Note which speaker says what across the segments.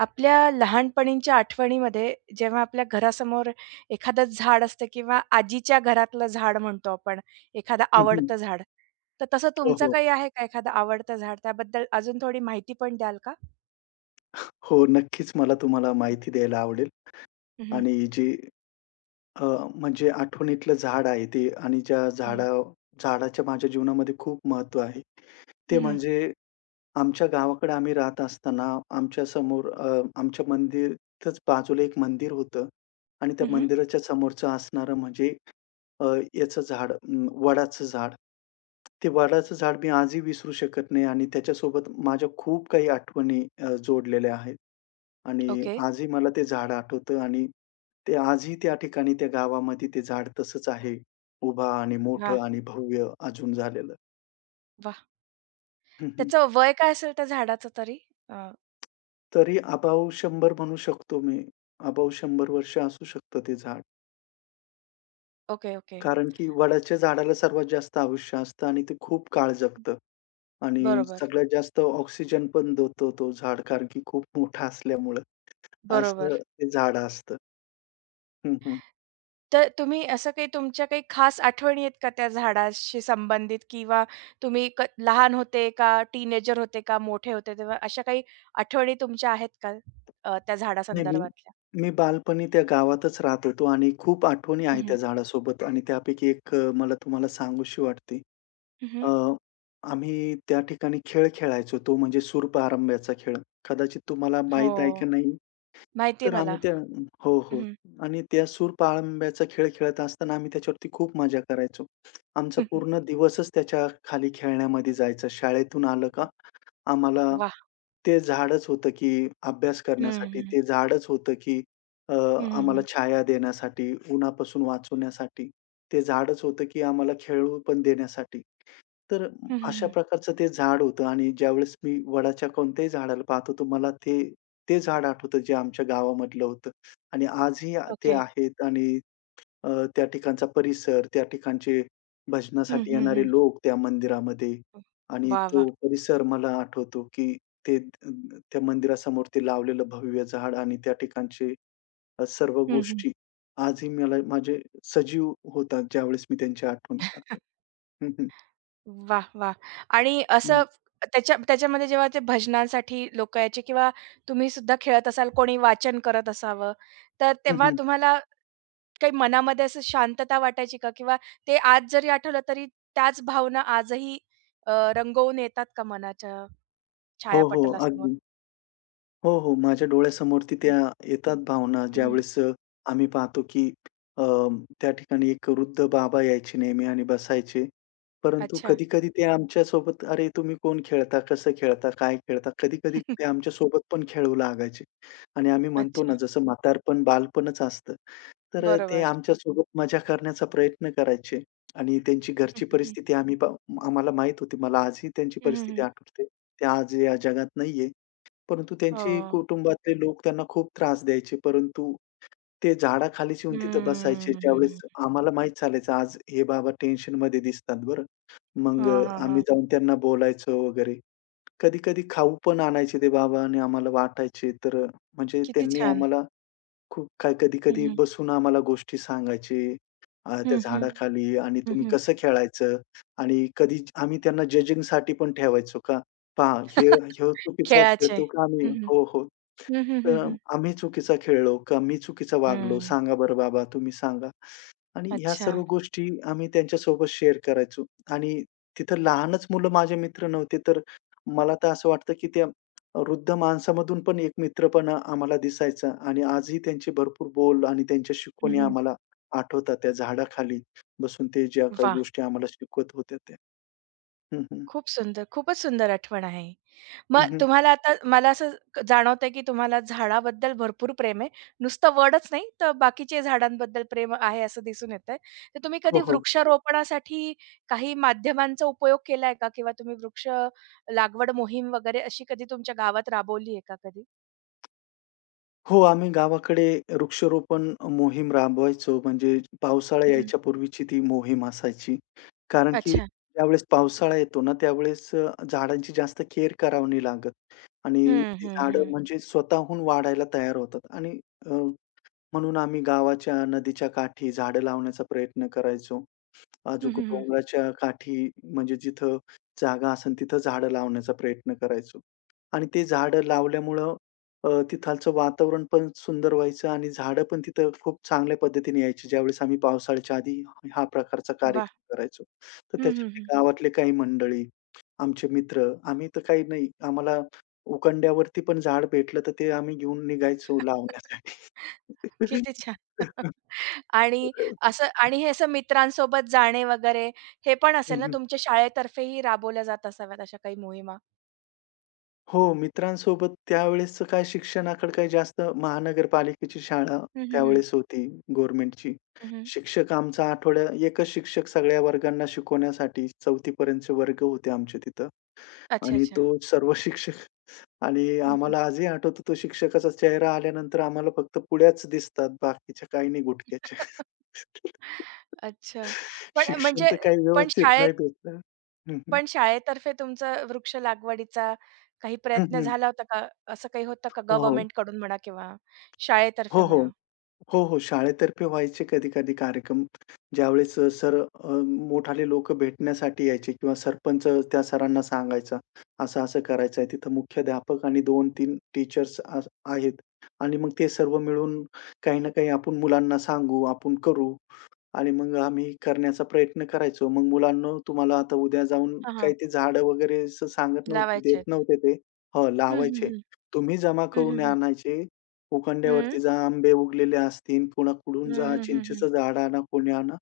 Speaker 1: आपल्या लहानपणीच्या आठवणीमध्ये जेव्हा आपल्या घरासमोर एखादं झाड असतं किंवा आजीच्या घरातलं झाड म्हणतो आपण, एखादं
Speaker 2: हं, हं.
Speaker 1: आवडतं झाड. तर तसं
Speaker 2: हो,
Speaker 1: तुमचं
Speaker 2: हो.
Speaker 1: काही आहे का एखादं आवडतं झाड? त्याबद्दल अजून थोडी माहिती पण द्याल का?
Speaker 2: हो, नक्कीच मला तुम्हाला माहिती द्यायला आवडेल
Speaker 1: हं, हं,
Speaker 2: आणि जे अ, म्हणजे आठवणीतलं झाड आहे ते आणि ज्या झाडा
Speaker 1: हं,
Speaker 2: झाडाच्या माझ्या जीवनामध्ये खूप महत्त्व आहे. ते
Speaker 1: हं, हं,
Speaker 2: म्हणजे आमच्या गावाकडे आम्ही राहत असताना आमच्या समोर आमच्या मंदिरच्याच बाजूला एक मंदिर होतं आणि त्या
Speaker 1: हं, हं.
Speaker 2: मंदिराच्या समोरचं असणारं म्हणजे अ, याचं झाड वडाचं झाड. ते वडाचं झाड मी आजही विसरू शकत नाही आणि त्याच्यासोबत माझ्या खूप काही आठवणी जोडलेल्या आहेत. आणि
Speaker 1: ओके.
Speaker 2: आजही मला ते झाड आठवतं आणि ते आजही त्या ठिकाणी, त्या गावामध्ये ते झाड तसंच आहे. उभा आणि
Speaker 1: वाह!
Speaker 2: मोठं आणि भव्य अजून झालेलं.
Speaker 1: वाह!
Speaker 2: हं, हं.
Speaker 1: त्याचं वय काय असेल त्या झाडाचं तरी? अ,
Speaker 2: तरी अबाऊ 100 म्हणू शकतो मी. अबाऊ 100 वर्ष असू शकतं ते झाड.
Speaker 1: Okay, okay.
Speaker 2: कारण की वडाच्या झाडाला सर्वात जास्त आयुष्य असतं आणि ते खूप काळ जगतं आणि
Speaker 1: बरोबर,
Speaker 2: सगळ्यात जास्त ऑक्सिजन पण देतो तो झाड कारण की खूप मोठा असल्यामुळं असं
Speaker 1: बरोबर.
Speaker 2: ते झाड असतं. हं, हं.
Speaker 1: तर तुम्ही असं काही तुमच्या काही खास आठवणी आहेत का त्या झाडाशी संबंधित किंवा तुम्ही क लहान होते का, टीनेजर होते का, मोठे होते तेव्हा अशा काही आठवणी तुमच्या आहेत का त्या
Speaker 2: नाही, मी
Speaker 1: झाडासंदर्भातल्या?
Speaker 2: मी बालपणी त्या गावातच राहत होतो आणि खूप आठवणी
Speaker 1: हं,
Speaker 2: आहेत
Speaker 1: हं.
Speaker 2: त्या झाडासोबत आणि त्यापैकी एक मला तुम्हाला सांगूशी वाटते.
Speaker 1: हं,
Speaker 2: अ,
Speaker 1: हं.
Speaker 2: आम्ही त्या ठिकाणी खेळ खेळायचो तो म्हणजे सूरपारंब्याचा खेळ. कदाचित तुम्हाला माहीत आहे
Speaker 1: हो.
Speaker 2: का नाही?
Speaker 1: माहिती आहे
Speaker 2: तर
Speaker 1: मला.
Speaker 2: आम्ही त्या हो,
Speaker 1: हं,
Speaker 2: हो.
Speaker 1: हं.
Speaker 2: आणि त्या सूरपारंब्याचा खेळ खेळत असताना आम्ही त्याच्यावरती खूप मजा करायचो. आमचा
Speaker 1: हं, हं.
Speaker 2: पूर्ण दिवसच त्याच्या खाली खेळण्यामध्ये जायचा. शाळेतून आलं का आम्हाला
Speaker 1: वाह!
Speaker 2: ते झाडच होतं, की अभ्यास
Speaker 1: हं,
Speaker 2: करण्यासाठी.
Speaker 1: हं.
Speaker 2: ते झाडच होतं, की अ,
Speaker 1: हं,
Speaker 2: आम्हाला
Speaker 1: हं,
Speaker 2: छाया देण्यासाठी, उन्हापासून वाचवण्यासाठी. ते झाडच होतं, की आम्हाला खेळू पण देण्यासाठी. तर अशा प्रकारचं ते झाड होतं आणि ज्यावेळेस मी वडाच्या कोणत्याही झाडाला पाहतो, तर मला ते ते झाड आठवतं, जे आमच्या गावामधलं होतं आणि आजही ते
Speaker 1: ओके.
Speaker 2: आहेत आणि अ, त्या ठिकाणचा परिसर, त्या ठिकाणचे
Speaker 1: हं,
Speaker 2: भजनासाठी
Speaker 1: हं, हं.
Speaker 2: येणारे लोक त्या मंदिरामध्ये आणि
Speaker 1: वाह, वाह!
Speaker 2: तो परिसर मला आठवतो, की ते त्या मंदिरासमोर ते लावलेलं भव्य झाड आणि त्या ठिकाणचे सर्व
Speaker 1: हं, हं.
Speaker 2: गोष्टी आजही मला माझे सजीव होतात ज्यावेळेस मी त्यांची आठवण करतो. हं, हं.
Speaker 1: वाह! वाह! आणि
Speaker 2: हं.
Speaker 1: असं त्याच्या त्याच्यामध्ये जेव्हा ते भजनांसाठी लोकं यायचे किंवा तुम्ही सुद्धा खेळत असाल, कोणी वाचन करत असावं, तर
Speaker 2: हं,
Speaker 1: तेव्हा
Speaker 2: हं.
Speaker 1: तुम्हाला काही मनामध्ये असं शांतता वाटायची का? किंवा ते आज जरी आठवलं तरी त्याच भावना आजही अ, रंगवून येतात का मनाच्या
Speaker 2: हो, हो.
Speaker 1: छायापटलासमोर?
Speaker 2: अगदी. हो, हो. माझ्या डोळ्यासमोर ती
Speaker 1: हं.
Speaker 2: त्या येतात भावना
Speaker 1: हं, हं.
Speaker 2: ज्यावेळेस आम्ही पाहतो की अ, त्या ठिकाणी एक वृद्ध बाबा यायचे नेहमी आणि बसायचे. परंतु
Speaker 1: अच्छा.
Speaker 2: कधी-कधी ते आमच्या सोबत "अरे, तुम्ही कोण खेळता? कसं खेळता? काय खेळता?" कधी-कधी ते आमच्या सोबत पण खेळू लागायचे आणि आम्ही म्हणतो ना,
Speaker 1: अच्छा.
Speaker 2: जसं म्हातारपण बालपणच असतं. तर ते
Speaker 1: बरोबर.
Speaker 2: आमच्यासोबत मजा करण्याचा प्रयत्न करायचे आणि त्यांची
Speaker 1: हं,
Speaker 2: घरची
Speaker 1: हं, हं.
Speaker 2: परिस्थिती आम्ही पा आम्हाला माहीत होती. मला आजही त्यांची परिस्थिती
Speaker 1: हं,
Speaker 2: आठवते. ते आज या जगात नाहीये. परंतु
Speaker 1: हो.
Speaker 2: त्यांची कुटुंबातले लोक त्यांना खूप त्रास द्यायचे. परंतु ते झाडाखालीच येऊन तिथं बसायचे. ज्यावेळेस
Speaker 1: हम्म.
Speaker 2: आम्हाला माहीत चालायचं आज हे बाबा टेन्शनमध्ये दिसतात बरं. मग
Speaker 1: हां, हां,
Speaker 2: आम्ही
Speaker 1: हां.
Speaker 2: जाऊन त्यांना बोलायचो वगैरे. कधी-कधी खाऊ पण आणायचे ते बाबा आणि आम्हाला वाटायचे. तर म्हणजे
Speaker 1: किती
Speaker 2: त्यांनी
Speaker 1: छान.
Speaker 2: आम्हाला खूप काही
Speaker 1: हं,
Speaker 2: कधी-कधी
Speaker 1: हं.
Speaker 2: बसून आम्हाला गोष्टी सांगायचे. त्या
Speaker 1: हं, हं.
Speaker 2: झाडाखाली आणि तुम्ही कसं खेळायचं आणि कधी आम्ही त्यांना जजिंगसाठी पण ठेवायचो का पहा हे ह्यो चुकीचा
Speaker 1: खेळाचे.
Speaker 2: खेळतो का आम्ही
Speaker 1: हं, हं.
Speaker 2: हो, हो.
Speaker 1: हं, हं,
Speaker 2: तर
Speaker 1: हं, हं.
Speaker 2: आम्ही चुकीचा खेळलो का मी चुकीचा वागलो?
Speaker 1: हं.
Speaker 2: सांगा बरं बाबा, तुम्ही सांगा. आणि ह्या
Speaker 1: अच्छा.
Speaker 2: सर्व गोष्टी आम्ही त्यांच्यासोबत शेअर करायचो आणि तिथं लहानच मुलं माझे मित्र नव्हते, तर मला तर असं वाटतं, की त्या वृद्ध माणसामधून पण एक मित्रपणा आम्हाला दिसायचा आणि आजही त्यांचे भरपूर बोल आणि त्यांच्या
Speaker 1: हं,
Speaker 2: शिकवणी
Speaker 1: हं.
Speaker 2: आम्हाला आठवतात. त्या झाडाखाली बसून ते ज्या काही
Speaker 1: वाह!
Speaker 2: गोष्टी आम्हाला शिकवत होत्या त्या. हं, हं.
Speaker 1: खूप सुंदर. खूपच सुंदर आठवण आहे.
Speaker 2: हं,
Speaker 1: मग
Speaker 2: हं.
Speaker 1: तुम्हाला आता मला असं जाणवतंय, की तुम्हाला झाडाबद्दल भरपूर प्रेम आहे. नुसतं वडच नाही, तर बाकीचे झाडांबद्दल प्रेम आहे असं दिसून येतंय. तर तुम्ही
Speaker 2: हो,
Speaker 1: कधी
Speaker 2: हो.
Speaker 1: वृक्षारोपणासाठी काही माध्यमांचा उपयोग केलाय का? किंवा तुम्ही वृक्ष लागवड मोहीम वगैरे अशी कधी तुमच्या गावात राबवली आहे का कधी?
Speaker 2: हो, आम्ही गावाकडे वृक्षारोपण मोहीम राबवायचो. म्हणजे पावसाळा
Speaker 1: हं, हं.
Speaker 2: यायच्या पूर्वीची ती मोहीम असायची. कारण की
Speaker 1: अच्छा.
Speaker 2: ज्यावेळेस पावसाळा येतो ना, त्यावेळेस झाडांची जास्त केअर करावी नाही लागत आणि
Speaker 1: हं,
Speaker 2: ती
Speaker 1: हं,
Speaker 2: झाडं
Speaker 1: हं.
Speaker 2: म्हणजे स्वतःहून वाढायला तयार होतात आणि अ, म्हणून आम्ही गावाच्या नदीच्या काठी झाडं लावण्याचा प्रयत्न करायचो.
Speaker 1: हं,
Speaker 2: अजूक
Speaker 1: हं, हं.
Speaker 2: डोंगराच्या काठी म्हणजे जिथं जागा असेल तिथं झाडं लावण्याचा प्रयत्न करायचो. आणि ते झाडं लावल्यामुळं तिथालचं वातावरण पण सुंदर व्हायचं आणि झाडं पण तिथं खूप चांगल्या पद्धतीने यायची. ज्यावेळेस आम्ही पावसाळ्याच्या आधी हा प्रकारचा
Speaker 1: वाह!
Speaker 2: कार्यक्रम करायचो. तर
Speaker 1: हं, हं,
Speaker 2: त्याच्यातले
Speaker 1: हं.
Speaker 2: गावातले काही मंडळी, आमचे मित्र, आम्ही तर काही नाही आम्हाला उखंड्यावरती पण झाड भेटलं तर ते आम्ही घेऊन निघायचो लावण्यासाठी.
Speaker 1: किती छान. आणि असं आणि हे असं मित्रांसोबत जाणे वगैरे हे पण असेल ना,
Speaker 2: हम्म,
Speaker 1: तुमच्या शाळेतर्फेही राबवल्या जात असाव्यात अशा काही मोहिमा?
Speaker 2: हो, मित्रांसोबत त्यावेळेसचं काय शिक्षणाकडे काही जास्त महानगरपालिकेची शाळा
Speaker 1: हं, हं, हं.
Speaker 2: त्यावेळेस होती गव्हर्नमेंटची.
Speaker 1: हं, हं.
Speaker 2: शिक्षक आमचा आठवड्या एकच शिक्षक सगळ्या वर्गांना शिकवण्यासाठी 4थी पर्यंतचे वर्ग होते आमचे तिथं
Speaker 1: अच्छा,
Speaker 2: आणि
Speaker 1: अच्छा.
Speaker 2: तो सर्व शिक्षक आणि
Speaker 1: हं, हं.
Speaker 2: आम्हाला आजही आठवतो तो शिक्षकाचा चेहरा आल्यानंतर आम्हाला फक्त पुड्याच दिसतात, बाकीच्या काही नाही गुटक्याच्या.
Speaker 1: अच्छा. पण
Speaker 2: शिक्षण
Speaker 1: म्हणजे
Speaker 2: तर काही
Speaker 1: पण
Speaker 2: व्यवस्थित
Speaker 1: शाळेत
Speaker 2: नाही भेटलं. हं, हं.
Speaker 1: पण शाळेतर्फे तुमचा वृक्ष लागवडीचा काही
Speaker 2: हं,
Speaker 1: प्रयत्न
Speaker 2: हं.
Speaker 1: झाला होता का? असं काही होतं का
Speaker 2: हो, हो.
Speaker 1: गव्हर्नमेंटकडून म्हणा किंवा
Speaker 2: हो,
Speaker 1: शाळेतर्फे
Speaker 2: हो.
Speaker 1: म्हणा?
Speaker 2: हो, हो. शाळेतर्फे व्हायचे कधी-कधी कार्यक्रम. ज्यावेळेस अ, मोठाले लोकं भेटण्यासाठी यायचे किंवा सरपंच त्या सरांना सांगायचा, असं-असं करायचं आहे. तिथं मुख्याध्यापक आणि दोन तीन टीचर्स आहेत आणि मग ते सर्व मिळून काही ना काही आपण मुलांना सांगू, आपण करू. आणि मग आम्ही करण्याचा प्रयत्न करायचो. मग मुलांनो, तुम्हाला आता उद्या जाऊन
Speaker 1: हां, हां.
Speaker 2: काही ते झाडं वगैरे असं सांगत नव्हते,
Speaker 1: लावायचे
Speaker 2: देत
Speaker 1: आहेत.
Speaker 2: नव्हते ते. हो,
Speaker 1: हं, हं,
Speaker 2: लावायचे.
Speaker 1: हं.
Speaker 2: तुम्ही जमा
Speaker 1: हं, हं,
Speaker 2: करून
Speaker 1: हं.
Speaker 2: आणायचे. उखंड्यावरती
Speaker 1: हं.
Speaker 2: जा, आंबे उगलेले असतील, पुन्हा कुडून
Speaker 1: हं,
Speaker 2: जा,
Speaker 1: हं, हं, हं.
Speaker 2: चिंचेचं झाड आणा, कोणी आणा,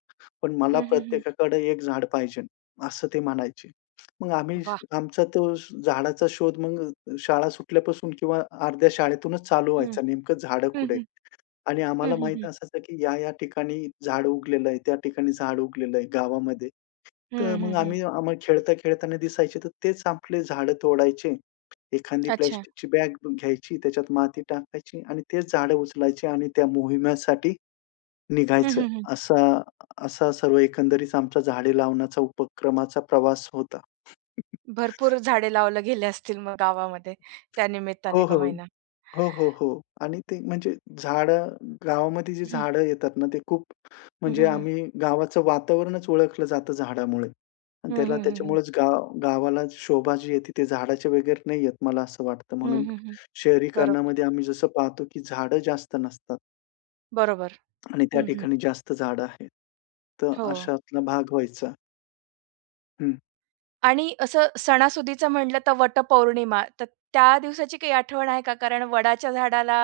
Speaker 2: पण मला
Speaker 1: हं, हं, हं.
Speaker 2: प्रत्येकाकडे एक झाड पाहिजे, असं ते म्हणायचे. मग आम्ही आमचा तो झाडाचा शोध मग शाळा सुटल्यापासून किंवा अर्ध्या शाळेतूनच चालू
Speaker 1: हं.
Speaker 2: व्हायचा, नेमकं झाडं
Speaker 1: हं,
Speaker 2: कुठे
Speaker 1: हं.
Speaker 2: आणि आम्हाला
Speaker 1: हं, हं,
Speaker 2: माहीत
Speaker 1: हं.
Speaker 2: असायचं की या-या ठिकाणी झाड उगलेलं आहे, त्या ठिकाणी झाड उगलेलं आहे गावामध्ये. तर
Speaker 1: हं,
Speaker 2: मग
Speaker 1: हं, हं.
Speaker 2: आम्ही आम्हाला खेळता-खेळताना दिसायचे, तर तेच आपले झाडं तोडायचे. एखादी
Speaker 1: अच्छा.
Speaker 2: प्लास्टिकची बॅग घ्यायची, त्याच्यात माती टाकायची आणि तेच झाडं उचलायचे आणि त्या मोहिमेसाठी
Speaker 1: हं,
Speaker 2: निघायचं.
Speaker 1: हं, हं.
Speaker 2: असा असा सर्व एकंदरीत आमचा झाडे लावण्याचा उपक्रमाचा प्रवास होता.
Speaker 1: भरपूर झाडे लावल्या गेले असतील मग गावामध्ये
Speaker 2: हो,
Speaker 1: त्यानिमित्ताने का
Speaker 2: हो.
Speaker 1: होईना.
Speaker 2: हो, हो, हो. आणि ते म्हणजे झाडं गावामध्ये जी
Speaker 1: हं.
Speaker 2: झाडं येतात ना, ते खूप
Speaker 1: हं,
Speaker 2: म्हणजे
Speaker 1: हं, हं.
Speaker 2: आम्ही गावाचं वातावरणच ओळखलं जातं झाडामुळे. आणि
Speaker 1: हं,
Speaker 2: त्याला
Speaker 1: हं, हं, हं.
Speaker 2: त्याच्यामुळेच गाव गावाला शोभा जी येते ते झाडाच्या वगैरे नाही येत मला असं वाटतं.
Speaker 1: हं,
Speaker 2: म्हणून
Speaker 1: हं, हं. बरोबर,
Speaker 2: शहरीकरणामध्ये आम्ही जसं पाहतो, की झाडं जास्त नसतात
Speaker 1: बरोबर.
Speaker 2: आणि त्या
Speaker 1: हं, हं.
Speaker 2: ठिकाणी जास्त झाडं आहेत. तर
Speaker 1: हो.
Speaker 2: अशातला भाग व्हायचा. हं.
Speaker 1: आणि असं सणासुदीचं म्हटलं तर वटपौर्णिमा, तर त्या दिवसाची काही आठवण आहे का? कारण वडाच्या झाडाला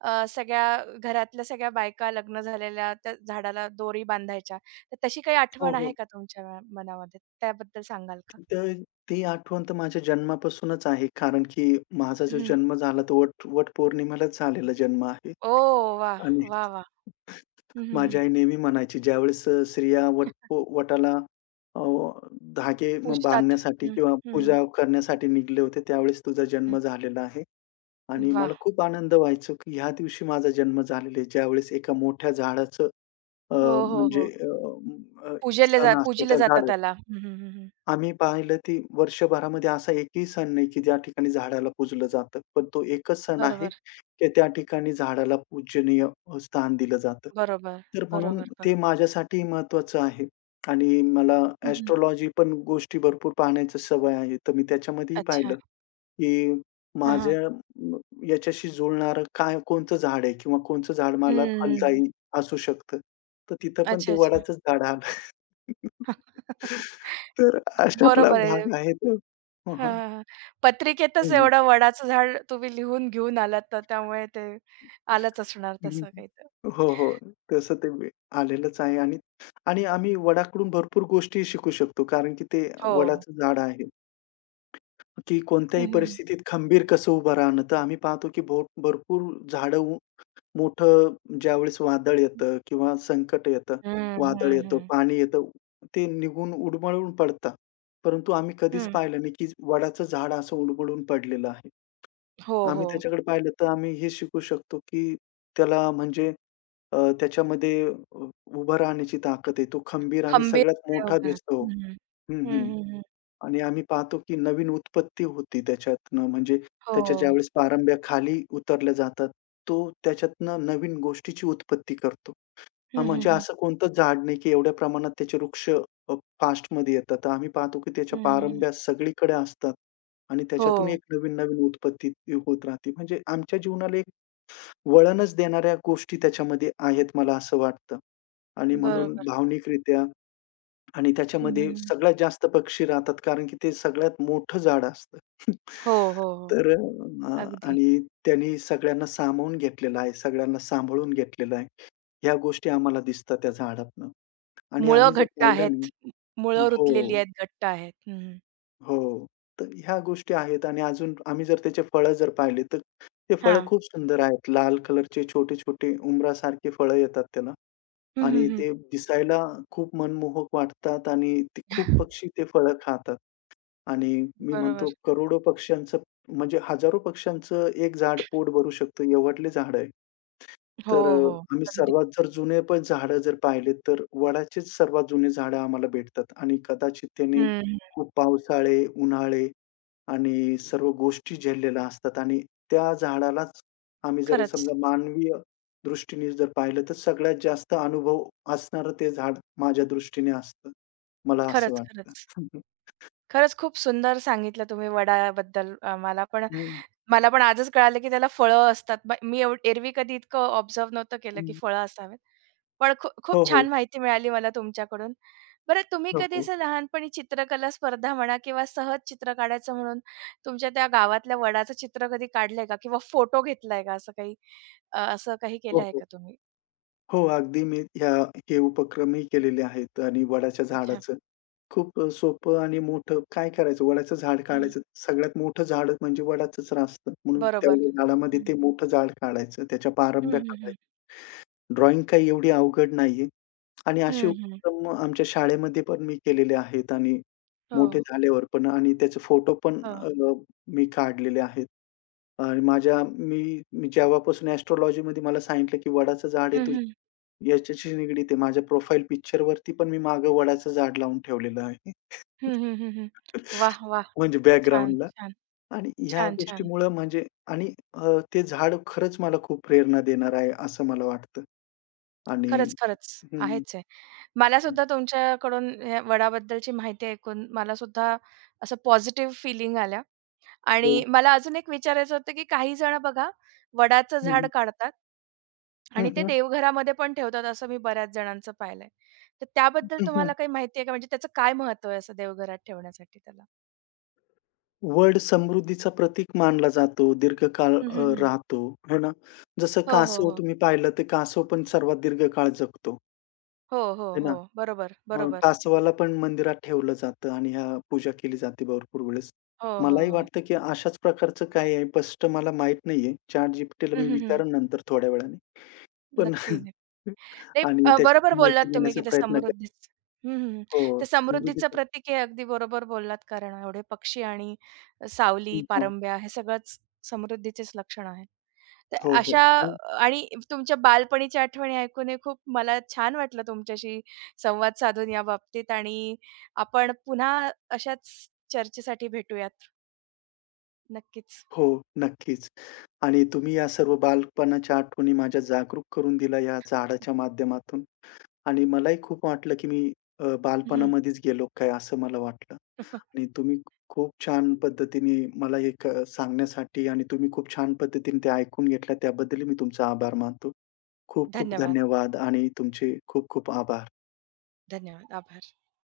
Speaker 1: सगळ्या घरातल्या सगळ्या बायका लग्न झालेल्या त्या झाडाला दोरी बांधायच्या. तर तशी काही
Speaker 2: हो,
Speaker 1: आठवण आहे
Speaker 2: हो.
Speaker 1: का तुमच्या मनामध्ये? त्याबद्दल सांगाल का?
Speaker 2: तिथं ती आठवण तर माझ्या जन्मापासूनच आहे. कारण की माझा जो जन्म झाला तो वटपौर्णिमेलाच झालेला जन्म आहे.
Speaker 1: ओह! वाह!
Speaker 2: आणि
Speaker 1: वाह, वाह! हं, हं, हं.
Speaker 2: माझी आई नेहमी म्हणायची, ज्यावेळेस स्त्रिया वट व वटाला अ, धागे मग
Speaker 1: पूजतात.
Speaker 2: बांधण्यासाठी
Speaker 1: हं,
Speaker 2: किंवा
Speaker 1: हं, हं,
Speaker 2: पूजा करण्यासाठी निघले होते, त्यावेळेस तुझा
Speaker 1: हं.
Speaker 2: जन्म झालेला आहे. आणि
Speaker 1: वाह!
Speaker 2: मला खूप आनंद व्हायचो, की ह्या दिवशी माझा जन्म झालेला आहे. ज्यावेळेस एका मोठ्या झाडाचं अ,
Speaker 1: हो, हो,
Speaker 2: म्हणजे
Speaker 1: हो.
Speaker 2: अ, म- अ,
Speaker 1: पूजले जा
Speaker 2: सण असतो
Speaker 1: पूजले
Speaker 2: त्या
Speaker 1: जातात
Speaker 2: झाड
Speaker 1: त्याला. हं, हं, हं, हं.
Speaker 2: आम्ही पाहिलं ती वर्षभरामध्ये असा एकही सण नाही, की ज्या ठिकाणी झाडाला पूजलं जातं. पण तो एकच सण आहे,
Speaker 1: बरोबर,
Speaker 2: की त्या ठिकाणी झाडाला पूजनीय स्थान दिलं जातं.
Speaker 1: बरोबर,
Speaker 2: तर म्हणून
Speaker 1: बरोबर,
Speaker 2: ते
Speaker 1: बरं.
Speaker 2: माझ्यासाठी महत्त्वाचं आहे आणि मला
Speaker 1: हं, हं.
Speaker 2: एस्ट्रोलॉजी पण गोष्टी भरपूर पाहण्याची सवय आहे. तर मी त्याच्यामध्येही पाहिलं,
Speaker 1: अच्छा.
Speaker 2: की
Speaker 1: हां, हां.
Speaker 2: माझ्या म याच्याशी जुळणारं काय कोणतं झाड आहे किंवा कोणचं झाड
Speaker 1: हं,
Speaker 2: मला
Speaker 1: हं.
Speaker 2: फलदायी असू शकतं. तर तिथं पण
Speaker 1: अच्छा,
Speaker 2: ते
Speaker 1: अच्छा.
Speaker 2: वडाचंच झाड आलं. तर अशातला
Speaker 1: बरोबर आहे.
Speaker 2: भाग आहे तो. हां,
Speaker 1: हां,
Speaker 2: हां.
Speaker 1: हां, हां. पत्रिकेतच
Speaker 2: हं, हं.
Speaker 1: एवढं वडाचं झाड तुम्ही लिहून घेऊन आलात तर त्यामुळे ते आलंच असणार तसं काही तर.
Speaker 2: हो, हो. तसं आलेलंच आहे आणि आणि आम्ही वडाकडून भरपूर गोष्टी शिकू शकतो. कारण की ते
Speaker 1: हो.
Speaker 2: वडाचं झाड आहे, की कोणत्याही
Speaker 1: हं, हं.
Speaker 2: परिस्थितीत खंबीर कसं उभं राहणं. तर आम्ही पाहतो की भरपूर झाडं उ- मोठं ज्यावेळेस वादळ येतं किंवा संकट येतं,
Speaker 1: हं,
Speaker 2: वादळ
Speaker 1: हं,
Speaker 2: येतं,
Speaker 1: हं.
Speaker 2: पाणी येतं, ते निघून उडमळून पडतात. परंतु आम्ही कधीच
Speaker 1: हं.
Speaker 2: पाहिलं नाही की वडाचं झाड असं उडमळून पडलेलं आहे.
Speaker 1: हो,
Speaker 2: आम्ही
Speaker 1: हो.
Speaker 2: त्याच्याकडे पाहिलं तर आम्ही हे शिकू शकतो, की त्याला म्हणजे त्याच्यामध्ये उभं राहण्याची ताकद आहे. तो खंबीर आणि सगळ्यात
Speaker 1: खंबीरपणे
Speaker 2: मोठा
Speaker 1: उभा राहा.
Speaker 2: दिसतो.
Speaker 1: हं, हं.
Speaker 2: हं, हं.
Speaker 1: हं, हं, हं.
Speaker 2: आणि आम्ही पाहतो, की नवीन उत्पत्ती होती त्याच्यातनं. म्हणजे
Speaker 1: हो.
Speaker 2: त्याच्या ज्यावेळेस पारंब्या खाली उतरल्या जातात, तो त्याच्यातनं नवीन गोष्टीची उत्पत्ती करतो. हां,
Speaker 1: हं, हं,
Speaker 2: म्हणजे
Speaker 1: हं.
Speaker 2: असं कोणतंच झाड नाही, की एवढ्या प्रमाणात त्याचे वृक्ष अ, फास्टमध्ये येतात. तर आम्ही पाहतो, की
Speaker 1: हं,
Speaker 2: त्याच्या
Speaker 1: हं, हं.
Speaker 2: पारंब्या सगळीकडे असतात आणि त्याच्यातून
Speaker 1: हो.
Speaker 2: एक नवीन-नवीन उत्पत्ती होत राहते. म्हणजे आमच्या जीवनाला एक वळणच देणाऱ्या गोष्टी त्याच्यामध्ये आहेत, मला असं वाटतं. आणि म्हणून
Speaker 1: बरोबर.
Speaker 2: भावनिकरित्या आणि
Speaker 1: हं, हं,
Speaker 2: त्याच्यामध्ये
Speaker 1: हं.
Speaker 2: सगळ्यात जास्त पक्षी राहतात, कारण की ते सगळ्यात मोठं झाड असतं.
Speaker 1: हो, हो, हो.
Speaker 2: तर
Speaker 1: अगदी.
Speaker 2: आणि त्यांनी सगळ्यांना सामावून घेतलेलं आहे, सगळ्यांना सांभाळून घेतलेलं आहे. ह्या गोष्टी आम्हाला दिसतात त्या झाडातनं. आणि
Speaker 1: मुळं
Speaker 2: आम्ही जर
Speaker 1: घट्ट
Speaker 2: पाहिलं ना
Speaker 1: आहेत.
Speaker 2: हो,
Speaker 1: मुळं रुतलेली
Speaker 2: हो.
Speaker 1: आहेत, घट्ट आहेत. हं, हं.
Speaker 2: हो, तर ह्या गोष्टी आहेत आणि अजून आम्ही जर त्याचे फळं जर पाहिले, तर ते फळं
Speaker 1: हां.
Speaker 2: खूप सुंदर आहेत. लाल कलरचे छोटे-छोटे उंबरासारखे फळं येतात त्याला
Speaker 1: हं, हं,
Speaker 2: आणि
Speaker 1: हं.
Speaker 2: ते दिसायला खूप मनमोहक वाटतात आणि ते खूप पक्षी ते फळं खातात. आणि मी
Speaker 1: बरोबर.
Speaker 2: म्हणतो करोडो पक्ष्यांचं म्हणजे हजारो पक्ष्यांचं एक झाड पोट भरू शकतं एवढले झाड आहे. तर
Speaker 1: हो, हो.
Speaker 2: आम्ही
Speaker 1: अगदी.
Speaker 2: सर्वात जर जुने पण झाडं जर पाहिले, तर वडाचीच सर्वात जुनी झाडं आम्हाला भेटतात आणि कदाचित त्यांनी
Speaker 1: हं, हं.
Speaker 2: खूप पावसाळे, उन्हाळे आणि सर्व गोष्टी झेललेल्या असतात आणि त्या झाडालाच आम्ही जर
Speaker 1: खरंच.
Speaker 2: समजा मानवीय दृष्टीने जर पाहिलं, तर सगळ्यात जास्त अनुभव असणारं ते झाड माझ्या दृष्टीने असतं. मला असं
Speaker 1: खरंच,
Speaker 2: वाटतं.
Speaker 1: खरंच. खरंच खूप सुंदर सांगितलं तुम्ही वडाबद्दल मला पण
Speaker 2: हं,
Speaker 1: मला पण आजच कळालं, की त्याला फळं असतात. म मी एव एरवी कधी इतकं ऑब्झर्व्ह नव्हतं केलं, की
Speaker 2: हं.
Speaker 1: फळं असावेत. पण खू
Speaker 2: हो,
Speaker 1: खूप
Speaker 2: हो.
Speaker 1: छान माहिती मिळाली मला तुमच्याकडून. बरं तुम्ही
Speaker 2: हो,
Speaker 1: कधी
Speaker 2: हो.
Speaker 1: असं लहानपणी चित्रकला स्पर्धा म्हणा किंवा सहज चित्र काढायचं म्हणून तुमच्या त्या गावातल्या वडाचं चित्र कधी काढलंय का? किंवा फोटो घेतलाय का असं काही? असं काही
Speaker 2: हो,
Speaker 1: केलं आहे
Speaker 2: हो.
Speaker 1: का तुम्ही?
Speaker 2: हो, अगदी मी ह्या हे उपक्रमही केलेले आहेत आणि वडाच्या
Speaker 1: अच्छा.
Speaker 2: झाडाचं खूप सोपं आणि मोठं काय करायचं? वडाचं झाड
Speaker 1: हं, हं.
Speaker 2: काढायचं. सगळ्यात मोठं झाड म्हणजे वडाचंच असतं. म्हणून त्या
Speaker 1: बरोबर.
Speaker 2: झाडामध्ये
Speaker 1: हं,
Speaker 2: ते मोठं झाड काढायचं, त्याच्या
Speaker 1: हं,
Speaker 2: पारंब्या
Speaker 1: हं, हं.
Speaker 2: काढायच्या. ड्रॉइंग काही एवढी अवघड नाहीये आणि असे
Speaker 1: हं, हं.
Speaker 2: उपक्रम आमच्या शाळेमध्ये पण मी केलेले आहेत आणि
Speaker 1: हो,
Speaker 2: मोठे झाल्यावर पण आणि त्याचे फोटो पण
Speaker 1: हो.
Speaker 2: मी काढलेले आहेत. आणि माझ्या मी मी जेव्हापासून एस्ट्रोलॉजीमध्ये मला सांगितलं, की वडाचं झाड आहे
Speaker 1: हं, हं.
Speaker 2: तुझं याच्याशी निगडीत आहे. माझ्या प्रोफाइल पिक्चरवरती पण मी मागे वडाचं झाड लावून ठेवलेलं आहे.
Speaker 1: हं, हं, हं, हं. वाह! वाह!
Speaker 2: म्हणजे
Speaker 1: छान,
Speaker 2: बॅकग्राऊंडला
Speaker 1: छान,
Speaker 2: आणि ह्या
Speaker 1: छान, छान.
Speaker 2: गोष्टीमुळं म्हणजे आणि ते झाड खरंच मला खूप प्रेरणा देणार आहे, असं मला वाटतं. आणि
Speaker 1: खरंच, खरंच
Speaker 2: हं,
Speaker 1: आहेच आहे. मला
Speaker 2: हं,
Speaker 1: सुद्धा तुमच्याकडून या वडाबद्दलची माहिती ऐकून मला सुद्धा असं पॉझिटिव्ह फीलिंग आल्या
Speaker 2: हो.
Speaker 1: आणि मला अजून एक विचारायचं होतं, की काही जण बघा वडाचं
Speaker 2: हं,
Speaker 1: झाड
Speaker 2: हं.
Speaker 1: काढतात
Speaker 2: हं,
Speaker 1: आणि ते
Speaker 2: हं.
Speaker 1: देवघरामध्ये पण ठेवतात असं मी बऱ्याच जणांचं पाहिलंय. तर त्याबद्दल
Speaker 2: हं, हं.
Speaker 1: तुम्हाला काही माहिती आहे का? म्हणजे त्याचं काय महत्त्व आहे असं देवघरात ठेवण्यासाठी त्याला?
Speaker 2: वड समृद्धीचा प्रतीक मानला जातो, दीर्घकाळ
Speaker 1: हं, हं, हं.
Speaker 2: राहतो, है ना? जसं
Speaker 1: हो, हो,
Speaker 2: कासव
Speaker 1: हो.
Speaker 2: तुम्ही पाहिलं, तर कासव पण सर्वात दीर्घकाळ जगतो,
Speaker 1: हो, हो,
Speaker 2: है ना?
Speaker 1: हो. बरोबर,
Speaker 2: हां,
Speaker 1: बरोबर.
Speaker 2: कासवाला पण मंदिरात ठेवलं जातं आणि ह्या पूजा केली जाते भरपूर वेळेस.
Speaker 1: हो, हो,
Speaker 2: मलाही
Speaker 1: हो.
Speaker 2: वाटतं, की अशाच प्रकारचं काय आहे स्पष्ट मला माहीत नाहीये. ChatGPTला
Speaker 1: हं,
Speaker 2: मी
Speaker 1: हं, हं.
Speaker 2: विचारेन नंतर थोड्या वेळाने. पण
Speaker 1: नक्की. नाही
Speaker 2: आणि त्याची
Speaker 1: बरोबर बोललात
Speaker 2: माहिती
Speaker 1: तुम्ही की
Speaker 2: घेण्याचा
Speaker 1: ते
Speaker 2: प्रयत्न करेन.
Speaker 1: समृद्धीच हं, हं. हं.
Speaker 2: हो,
Speaker 1: ते समृद्धीचं
Speaker 2: समजुतीचं
Speaker 1: प्रतीक हे अगदी बरोबर बोललात कारण एवढे पक्षी आणि सावली,
Speaker 2: हं,
Speaker 1: पारंब्या हे सगळंच समृद्धीचेच लक्षण आहे. तर
Speaker 2: हो, हो.
Speaker 1: अशा
Speaker 2: आणि
Speaker 1: आणि तुमच्या बालपणीच्या आठवणी ऐकून हे खूप मला छान वाटलं तुमच्याशी संवाद साधून या बाबतीत आणि आपण पुन्हा अशाच चर्चेसाठी भेटूयात. नक्कीच.
Speaker 2: हो, नक्कीच. आणि तुम्ही या सर्व बालपणाच्या आठवणी माझ्या जागरूक करून दिल्या या झाडाच्या माध्यमातून आणि मलाही खूप वाटलं, की मी
Speaker 1: हं.
Speaker 2: बालपणामध्येच गेलो काय असं मला वाटलं. आणि तुम्ही खूप छान पद्धतीने मला हे सांगण्यासाठी आणि तुम्ही खूप छान पद्धतीने ते ऐकून घेतलं त्याबद्दल मी तुमचा आभार मानतो. खूप खूप
Speaker 1: धन्यवाद,
Speaker 2: धन्यवाद आणि तुमचे खूप खूप आभार.
Speaker 1: धन्यवाद. आभार.